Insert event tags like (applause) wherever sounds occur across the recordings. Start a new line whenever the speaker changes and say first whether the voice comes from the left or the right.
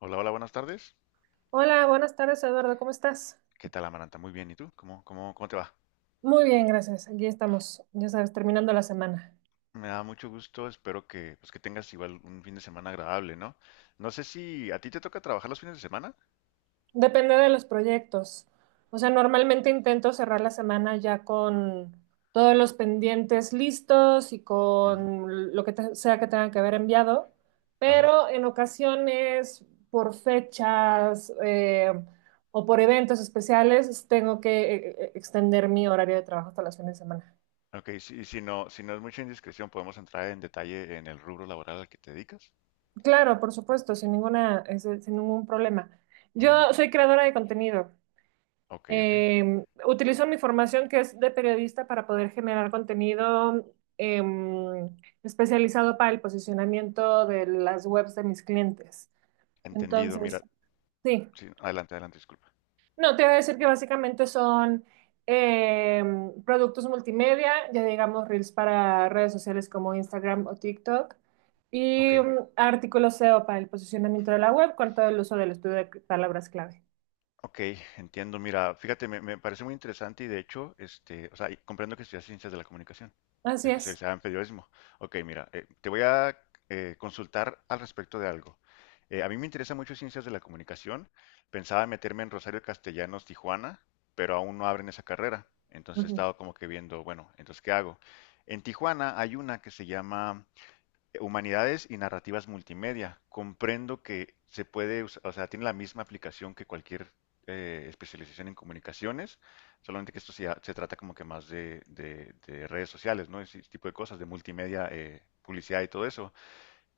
left: Hola, hola, buenas tardes.
right: Hola, buenas tardes, Eduardo, ¿cómo estás?
left: ¿Qué tal, Amaranta? Muy bien. ¿Y tú? ¿Cómo te va?
right: Muy bien, gracias. Aquí estamos, ya sabes, terminando la semana.
left: Me da mucho gusto. Espero que, pues, que tengas igual un fin de semana agradable, ¿no? No sé si a ti te toca trabajar los fines de semana.
right: Depende de los proyectos. O sea, normalmente intento cerrar la semana ya con todos los pendientes listos y
left: Ujú.
right: con lo que sea que tengan que haber enviado,
left: Ajá.
right: pero en ocasiones, por fechas o por eventos especiales, tengo que extender mi horario de trabajo hasta las fines de semana.
left: Ok, si no es mucha indiscreción, podemos entrar en detalle en el rubro laboral al que te dedicas.
right: Claro, por supuesto, sin ninguna, es- sin ningún problema.
left: Ujú.
right: Yo soy creadora de contenido.
left: Ok, ok.
right: Utilizo mi formación que es de periodista para poder generar contenido eh, especializado para el posicionamiento de las webs de mis clientes.
left: Entendido.
right: Entonces,
left: Mira,
right: sí.
left: sí, adelante, disculpa.
right: No, te iba a decir que básicamente son productos multimedia, ya digamos reels para redes sociales como Instagram o TikTok,
left: Ok.
right: y artículos SEO para el posicionamiento de la web con todo el uso del estudio de palabras clave.
left: Ok, entiendo. Mira, fíjate, me parece muy interesante y de hecho, este, o sea, y comprendo que estudias ciencias de la comunicación,
right: Así es.
left: especializada en periodismo. Ok, mira, te voy a consultar al respecto de algo. A mí me interesa mucho ciencias de la comunicación. Pensaba meterme en Rosario Castellanos, Tijuana, pero aún no abren esa carrera. Entonces he
right: Ujú,
left: estado como que viendo, bueno, entonces, ¿qué hago? En Tijuana hay una que se llama Humanidades y Narrativas Multimedia. Comprendo que se puede, o sea, tiene la misma aplicación que cualquier especialización en comunicaciones, solamente que esto se trata como que más de, de redes sociales, ¿no? Ese tipo de cosas, de multimedia, publicidad y todo eso.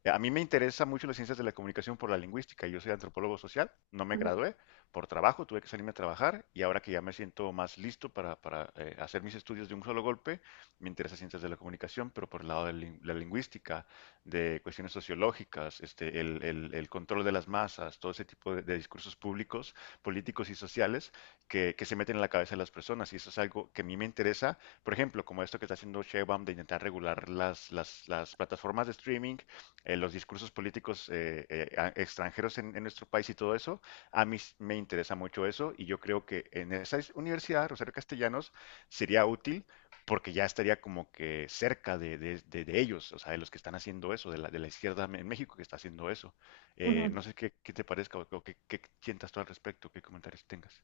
left: A mí me interesa mucho las ciencias de la comunicación por la lingüística. Yo soy antropólogo social, no me
right: ujú,
left: gradué por trabajo, tuve que salirme a trabajar y ahora que ya me siento más listo hacer mis estudios de un solo golpe, me interesa ciencias de la comunicación, pero por el lado de la lingüística, de cuestiones sociológicas, este, el control de las masas, todo ese tipo de discursos públicos, políticos y sociales que se meten en la cabeza de las personas y eso es algo que a mí me interesa, por ejemplo, como esto que está haciendo Sheinbaum de intentar regular las, las plataformas de streaming los discursos políticos extranjeros en nuestro país y todo eso, a me interesa mucho eso y yo creo que en esa universidad, Rosario Castellanos, sería útil porque ya estaría como que cerca de, de ellos, o sea, de los que están haciendo eso, de la izquierda en México que está haciendo eso.
right: ujú.
left: No sé qué, qué te parezca o qué, qué sientas tú al respecto, qué comentarios tengas.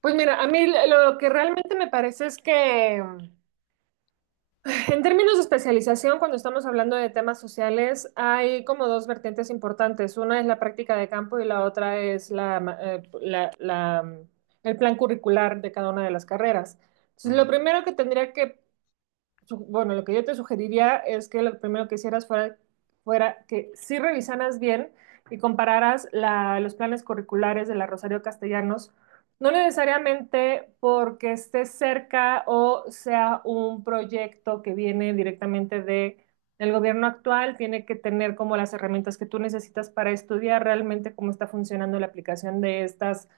right: Pues mira, a mí lo que realmente me parece es que. (laughs) En términos de especialización, cuando estamos hablando de temas sociales, hay como dos vertientes importantes. Una es la práctica de campo y la otra es la el plan curricular de cada una de las carreras. Entonces, lo
left: Ujú,
right: primero que bueno, lo que yo te sugeriría es que lo primero que hicieras fuera que sí revisaras bien y compararas los planes curriculares de la Rosario Castellanos, no necesariamente porque esté cerca o sea un proyecto que viene directamente de el gobierno actual, tiene que tener como las herramientas que tú necesitas para estudiar realmente cómo está funcionando la aplicación de estas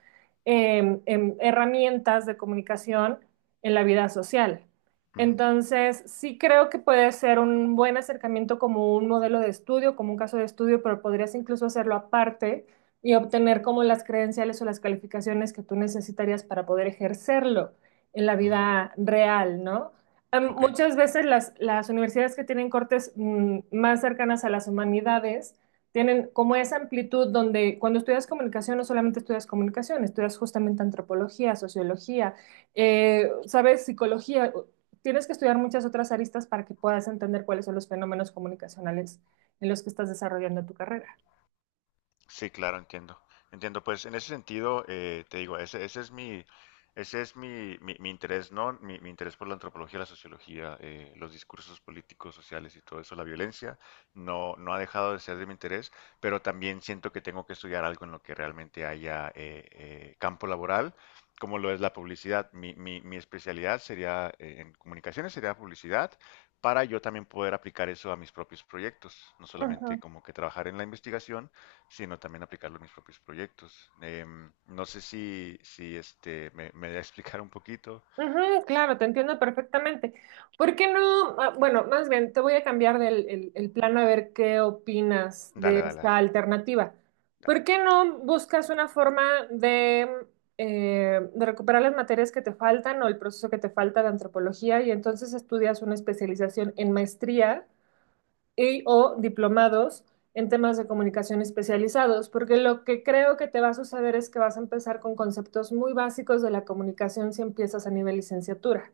right: herramientas de comunicación en la vida social.
left: ujú,
right: Entonces, sí creo que puede ser un buen acercamiento como un modelo de estudio, como un caso de estudio, pero podrías incluso hacerlo aparte y obtener como las credenciales o las calificaciones que tú necesitarías para poder ejercerlo en la
left: ujú,
right: vida real, ¿no?
left: ok.
right: Muchas veces las universidades que tienen cortes más cercanas a las humanidades tienen como esa amplitud donde cuando estudias comunicación no solamente estudias comunicación, estudias justamente antropología, sociología, ¿sabes? Psicología. Tienes que estudiar muchas otras aristas para que puedas entender cuáles son los fenómenos comunicacionales en los que estás desarrollando tu carrera.
left: Sí, claro, entiendo. Entiendo, pues en ese sentido, te digo, ese es mi, ese es mi interés, ¿no? Mi interés por la antropología, la sociología, los discursos políticos, sociales y todo eso, la violencia, no, no ha dejado de ser de mi interés, pero también siento que tengo que estudiar algo en lo que realmente haya campo laboral, como lo es la publicidad. Mi especialidad sería, en comunicaciones sería publicidad, para yo también poder aplicar eso a mis propios proyectos, no solamente
right: Ujú,
left: como que trabajar en la investigación, sino también aplicarlo en mis propios proyectos. Em, no sé si, si este, me da a explicar un poquito.
right: ujú, claro, te entiendo perfectamente. ¿Por qué no? Ah, bueno, más bien, te voy a cambiar del el plano a ver qué opinas de
left: Dale, dale,
right: esta
left: dale,
right: alternativa.
left: dale.
right: ¿Por qué no buscas una forma de recuperar las materias que te faltan o el proceso que te falta de antropología y entonces estudias una especialización en maestría? Y o diplomados en temas de comunicación especializados, porque lo que creo que te va a suceder es que vas a empezar con conceptos muy básicos de la comunicación si empiezas a nivel licenciatura.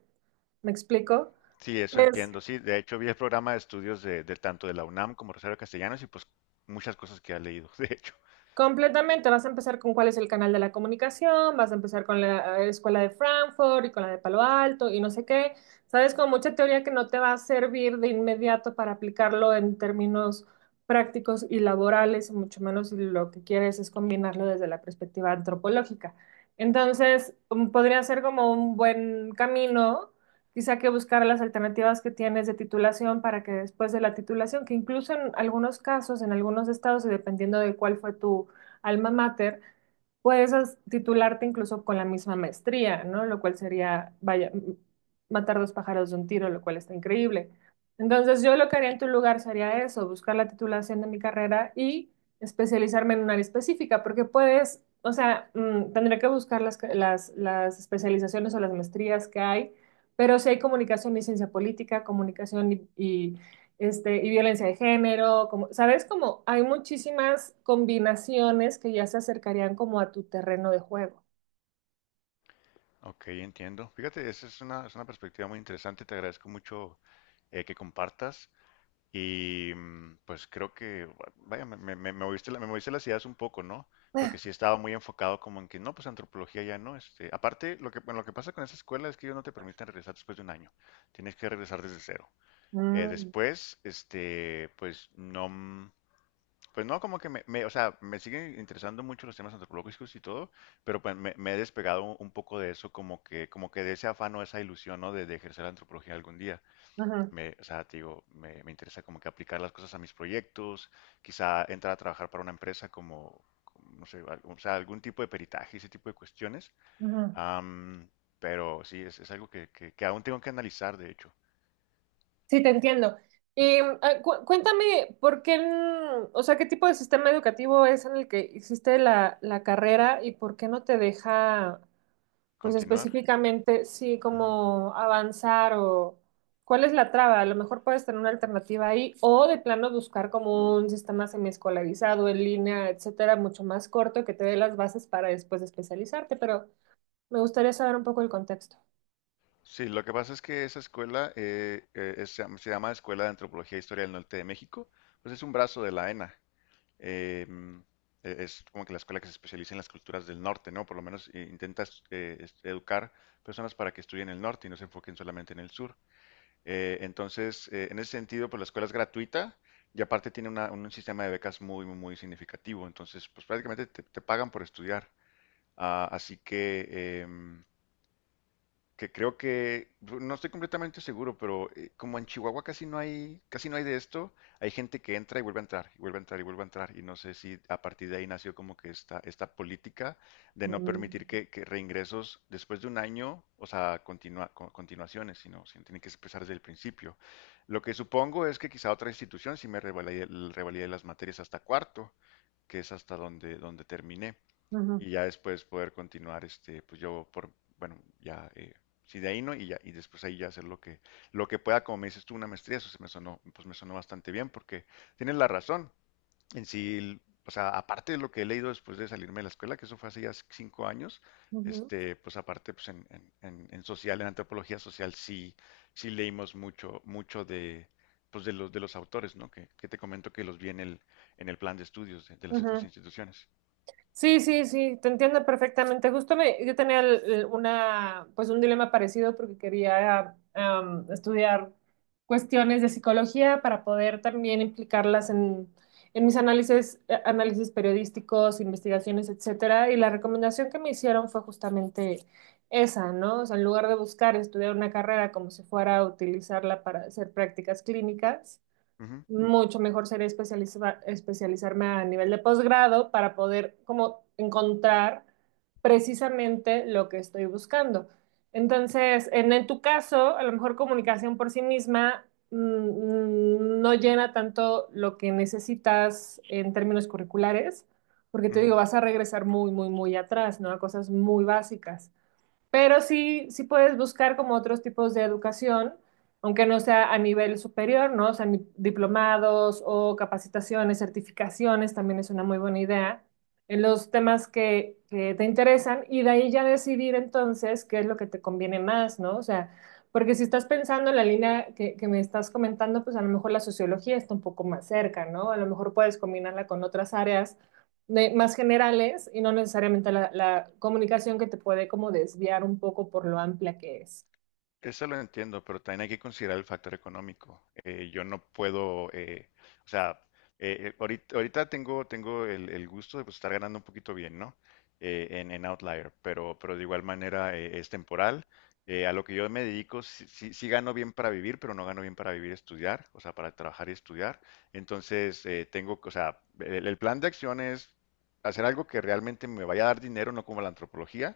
right: ¿Me
left: Mm.
right: explico?
left: Sí, eso
right: Es
left: entiendo. Sí, de hecho vi el programa de estudios de tanto de la UNAM como Rosario Castellanos y pues muchas cosas que ha leído, (laughs) de hecho.
right: Completamente, vas a empezar con cuál es el canal de la comunicación, vas a empezar con la escuela de Frankfurt y con la de Palo Alto y no sé qué, sabes, con mucha teoría que no te va a servir de inmediato para aplicarlo en términos prácticos y laborales, mucho menos si lo que quieres es combinarlo desde la perspectiva antropológica. Entonces, podría ser como un buen camino. Quizá que buscar las alternativas que tienes de titulación para que después de la titulación, que incluso en algunos casos, en algunos estados, y dependiendo de cuál fue tu alma mater, puedes titularte incluso con la misma maestría, ¿no? Lo cual sería, vaya, matar dos pájaros de un tiro, lo cual está increíble. Entonces, yo lo que haría en tu lugar sería eso, buscar la titulación de mi carrera y especializarme en un área específica, porque puedes, o sea, tendría que buscar las especializaciones o las maestrías que hay, pero sí hay comunicación y ciencia política, comunicación y violencia de género, como, ¿sabes? Como hay muchísimas combinaciones que ya se acercarían como a tu terreno de juego.
left: Ok, entiendo. Fíjate, esa es una perspectiva muy interesante. Te agradezco mucho que compartas. Y mm, pues creo que, vaya, me moviste la, me moviste las ideas un poco, ¿no? Porque sí estaba muy enfocado como en que, no, pues antropología ya no. Este, aparte, lo que, bueno, lo que pasa con esa escuela es que ellos no te permiten regresar después de un año. Tienes que regresar desde cero.
right: Mm,
left: Después, este, pues no, mm, pues no, como que o sea, me siguen interesando mucho los temas antropológicos y todo, pero pues me he despegado un poco de eso, como que de ese afán o esa ilusión, ¿no? De ejercer la antropología algún día
right: ujú,
left: o sea, te digo, me interesa como que aplicar las cosas a mis proyectos, quizá entrar a trabajar para una empresa como, como, no sé, o sea, algún tipo de peritaje, ese tipo de cuestiones.
right: ujú.
left: Am, pero sí, es algo que, que aún tengo que analizar, de hecho.
right: Sí, te entiendo. Y mm, ah, cuéntame, ¿por qué, o sea, qué tipo de sistema educativo es en el que hiciste la carrera y por qué no te deja? Pues
left: Continuar.
right: específicamente, sí,
left: Ujú.
right: como avanzar o cuál es la traba. A lo mejor puedes tener una alternativa ahí o de plano buscar como un sistema semiescolarizado en línea, etcétera, mucho más corto que te dé las bases para después especializarte, pero me gustaría saber un poco el contexto.
left: Sí, lo que pasa es que esa escuela se llama Escuela de Antropología e Historia del Norte de México, pues es un brazo de la ENA. eh, es como que la escuela que se especializa en las culturas del norte, ¿no? Por lo menos intenta educar personas para que estudien el norte y no se enfoquen solamente en el sur. Entonces, en ese sentido, pues la escuela es gratuita y aparte tiene un sistema de becas muy, muy, muy significativo. Entonces, pues prácticamente te pagan por estudiar. Ah, así que, em, que creo que, pues, no estoy completamente seguro, pero como en Chihuahua casi no hay de esto, hay gente que entra y vuelve a entrar, y vuelve a entrar, y vuelve a entrar, y no sé si a partir de ahí nació como que esta política de no
right: Mm.
left: permitir que reingresos después de un año, o sea, continuaciones, sino tienen que empezar desde el principio. Lo que supongo es que quizá otra institución sí me revalide las materias hasta cuarto, que es hasta donde, donde terminé
right: Ujú,
left: y ya después poder continuar, este, pues yo por, bueno, ya, si de ahí no, y ya, y después ahí ya hacer lo que pueda, como me dices tú, una maestría, eso se me sonó, pues me sonó bastante bien, porque tienes la razón, en sí, o sea, aparte de lo que he leído después de salirme de la escuela, que eso fue hace ya 5 años,
right: ujú,
left: este, pues aparte, pues en, en social, en antropología social, sí, sí leímos mucho, mucho de, pues de los autores, ¿no? Que te comento que los vi en el plan de estudios de las otras
right: ujú.
left: instituciones.
right: Sí, sí, sí, te entiendo perfectamente. Justo me, yo tenía una, pues un dilema parecido porque quería estudiar cuestiones de psicología para poder también implicarlas en mis análisis, análisis periodísticos, investigaciones, etcétera. Y la recomendación que me hicieron fue justamente esa, ¿no? O sea, en lugar de buscar estudiar una carrera como si fuera a utilizarla para hacer prácticas clínicas,
left: Ujú,
right: mucho mejor sería especializarme a nivel de posgrado para poder como encontrar precisamente lo que estoy buscando. Entonces, en tu caso, a lo mejor comunicación por sí misma, no llena tanto lo que necesitas en términos curriculares, porque te digo,
left: ujú.
right: vas a regresar muy, muy, muy atrás, ¿no? A cosas muy básicas. Pero sí, sí puedes buscar como otros tipos de educación, aunque no sea a nivel superior, ¿no? O sea, diplomados o capacitaciones, certificaciones, también es una muy buena idea en los temas que te interesan y de ahí ya decidir entonces qué es lo que te conviene más, ¿no? O sea, porque si estás pensando en la línea que me estás comentando, pues a lo mejor la sociología está un poco más cerca, ¿no? A lo mejor puedes combinarla con otras áreas más generales y no necesariamente la comunicación que te puede como desviar un poco por lo amplia que es.
left: Eso lo entiendo, pero también hay que considerar el factor económico. Yo no puedo, o sea, ahorita, ahorita tengo, tengo el gusto de pues, estar ganando un poquito bien, ¿no? En Outlier, pero de igual manera es temporal. A lo que yo me dedico, sí, sí gano bien para vivir, pero no gano bien para vivir y estudiar, o sea, para trabajar y estudiar. Entonces, tengo, o sea, el plan de acción es hacer algo que realmente me vaya a dar dinero, no como la antropología,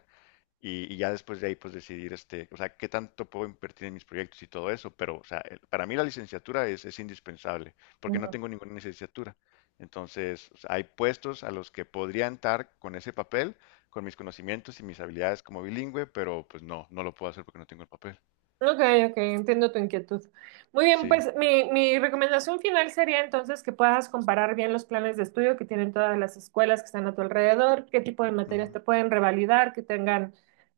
left: y ya después de ahí, pues decidir, este, o sea, qué tanto puedo invertir en mis proyectos y todo eso. Pero, o sea, para mí la licenciatura es indispensable, porque no tengo ninguna licenciatura. Entonces, o sea, hay puestos a los que podría entrar con ese papel, con mis conocimientos y mis habilidades como bilingüe, pero pues no, no lo puedo hacer porque no tengo el papel.
right: Ok, ok, entiendo tu inquietud. Muy bien,
left: Sí.
right: pues mi recomendación final sería entonces que puedas comparar bien los planes de estudio que tienen todas las escuelas que están a tu alrededor, qué tipo de materias te pueden revalidar, que tengan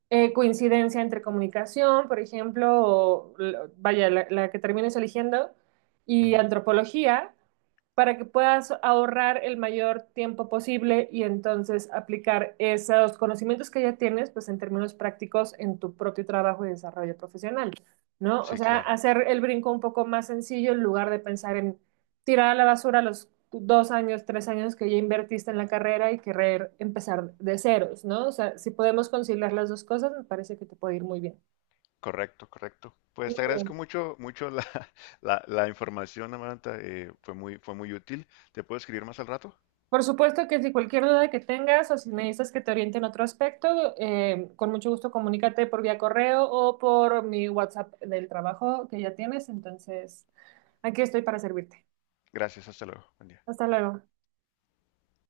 right: coincidencia entre comunicación, por ejemplo, o vaya, la que termines eligiendo,
left: Ujú,
right: y
left: ujú.
right: antropología, para que puedas ahorrar el mayor tiempo posible y entonces aplicar esos conocimientos que ya tienes, pues en términos prácticos en tu propio trabajo y desarrollo profesional. ¿No? O
left: Sí,
right: sea,
left: claro.
right: hacer el brinco un poco más sencillo en lugar de pensar en tirar a la basura los dos años, tres años que ya invertiste en la carrera y querer empezar de ceros, ¿no? O sea, si podemos conciliar las dos cosas, me parece que te puede ir muy bien.
left: Correcto, correcto. Pues
right: Muy
left: te agradezco
right: bien.
left: mucho, mucho la, (laughs) la información, Amanda. Eh, fue muy útil. ¿Te puedo escribir más al rato?
right: Por supuesto que si cualquier duda que tengas o si necesitas que te oriente en otro aspecto, con mucho gusto comunícate por vía correo o por mi WhatsApp del trabajo que ya tienes. Entonces, aquí estoy para servirte.
left: Gracias, hasta luego. Buen día.
right: Hasta luego.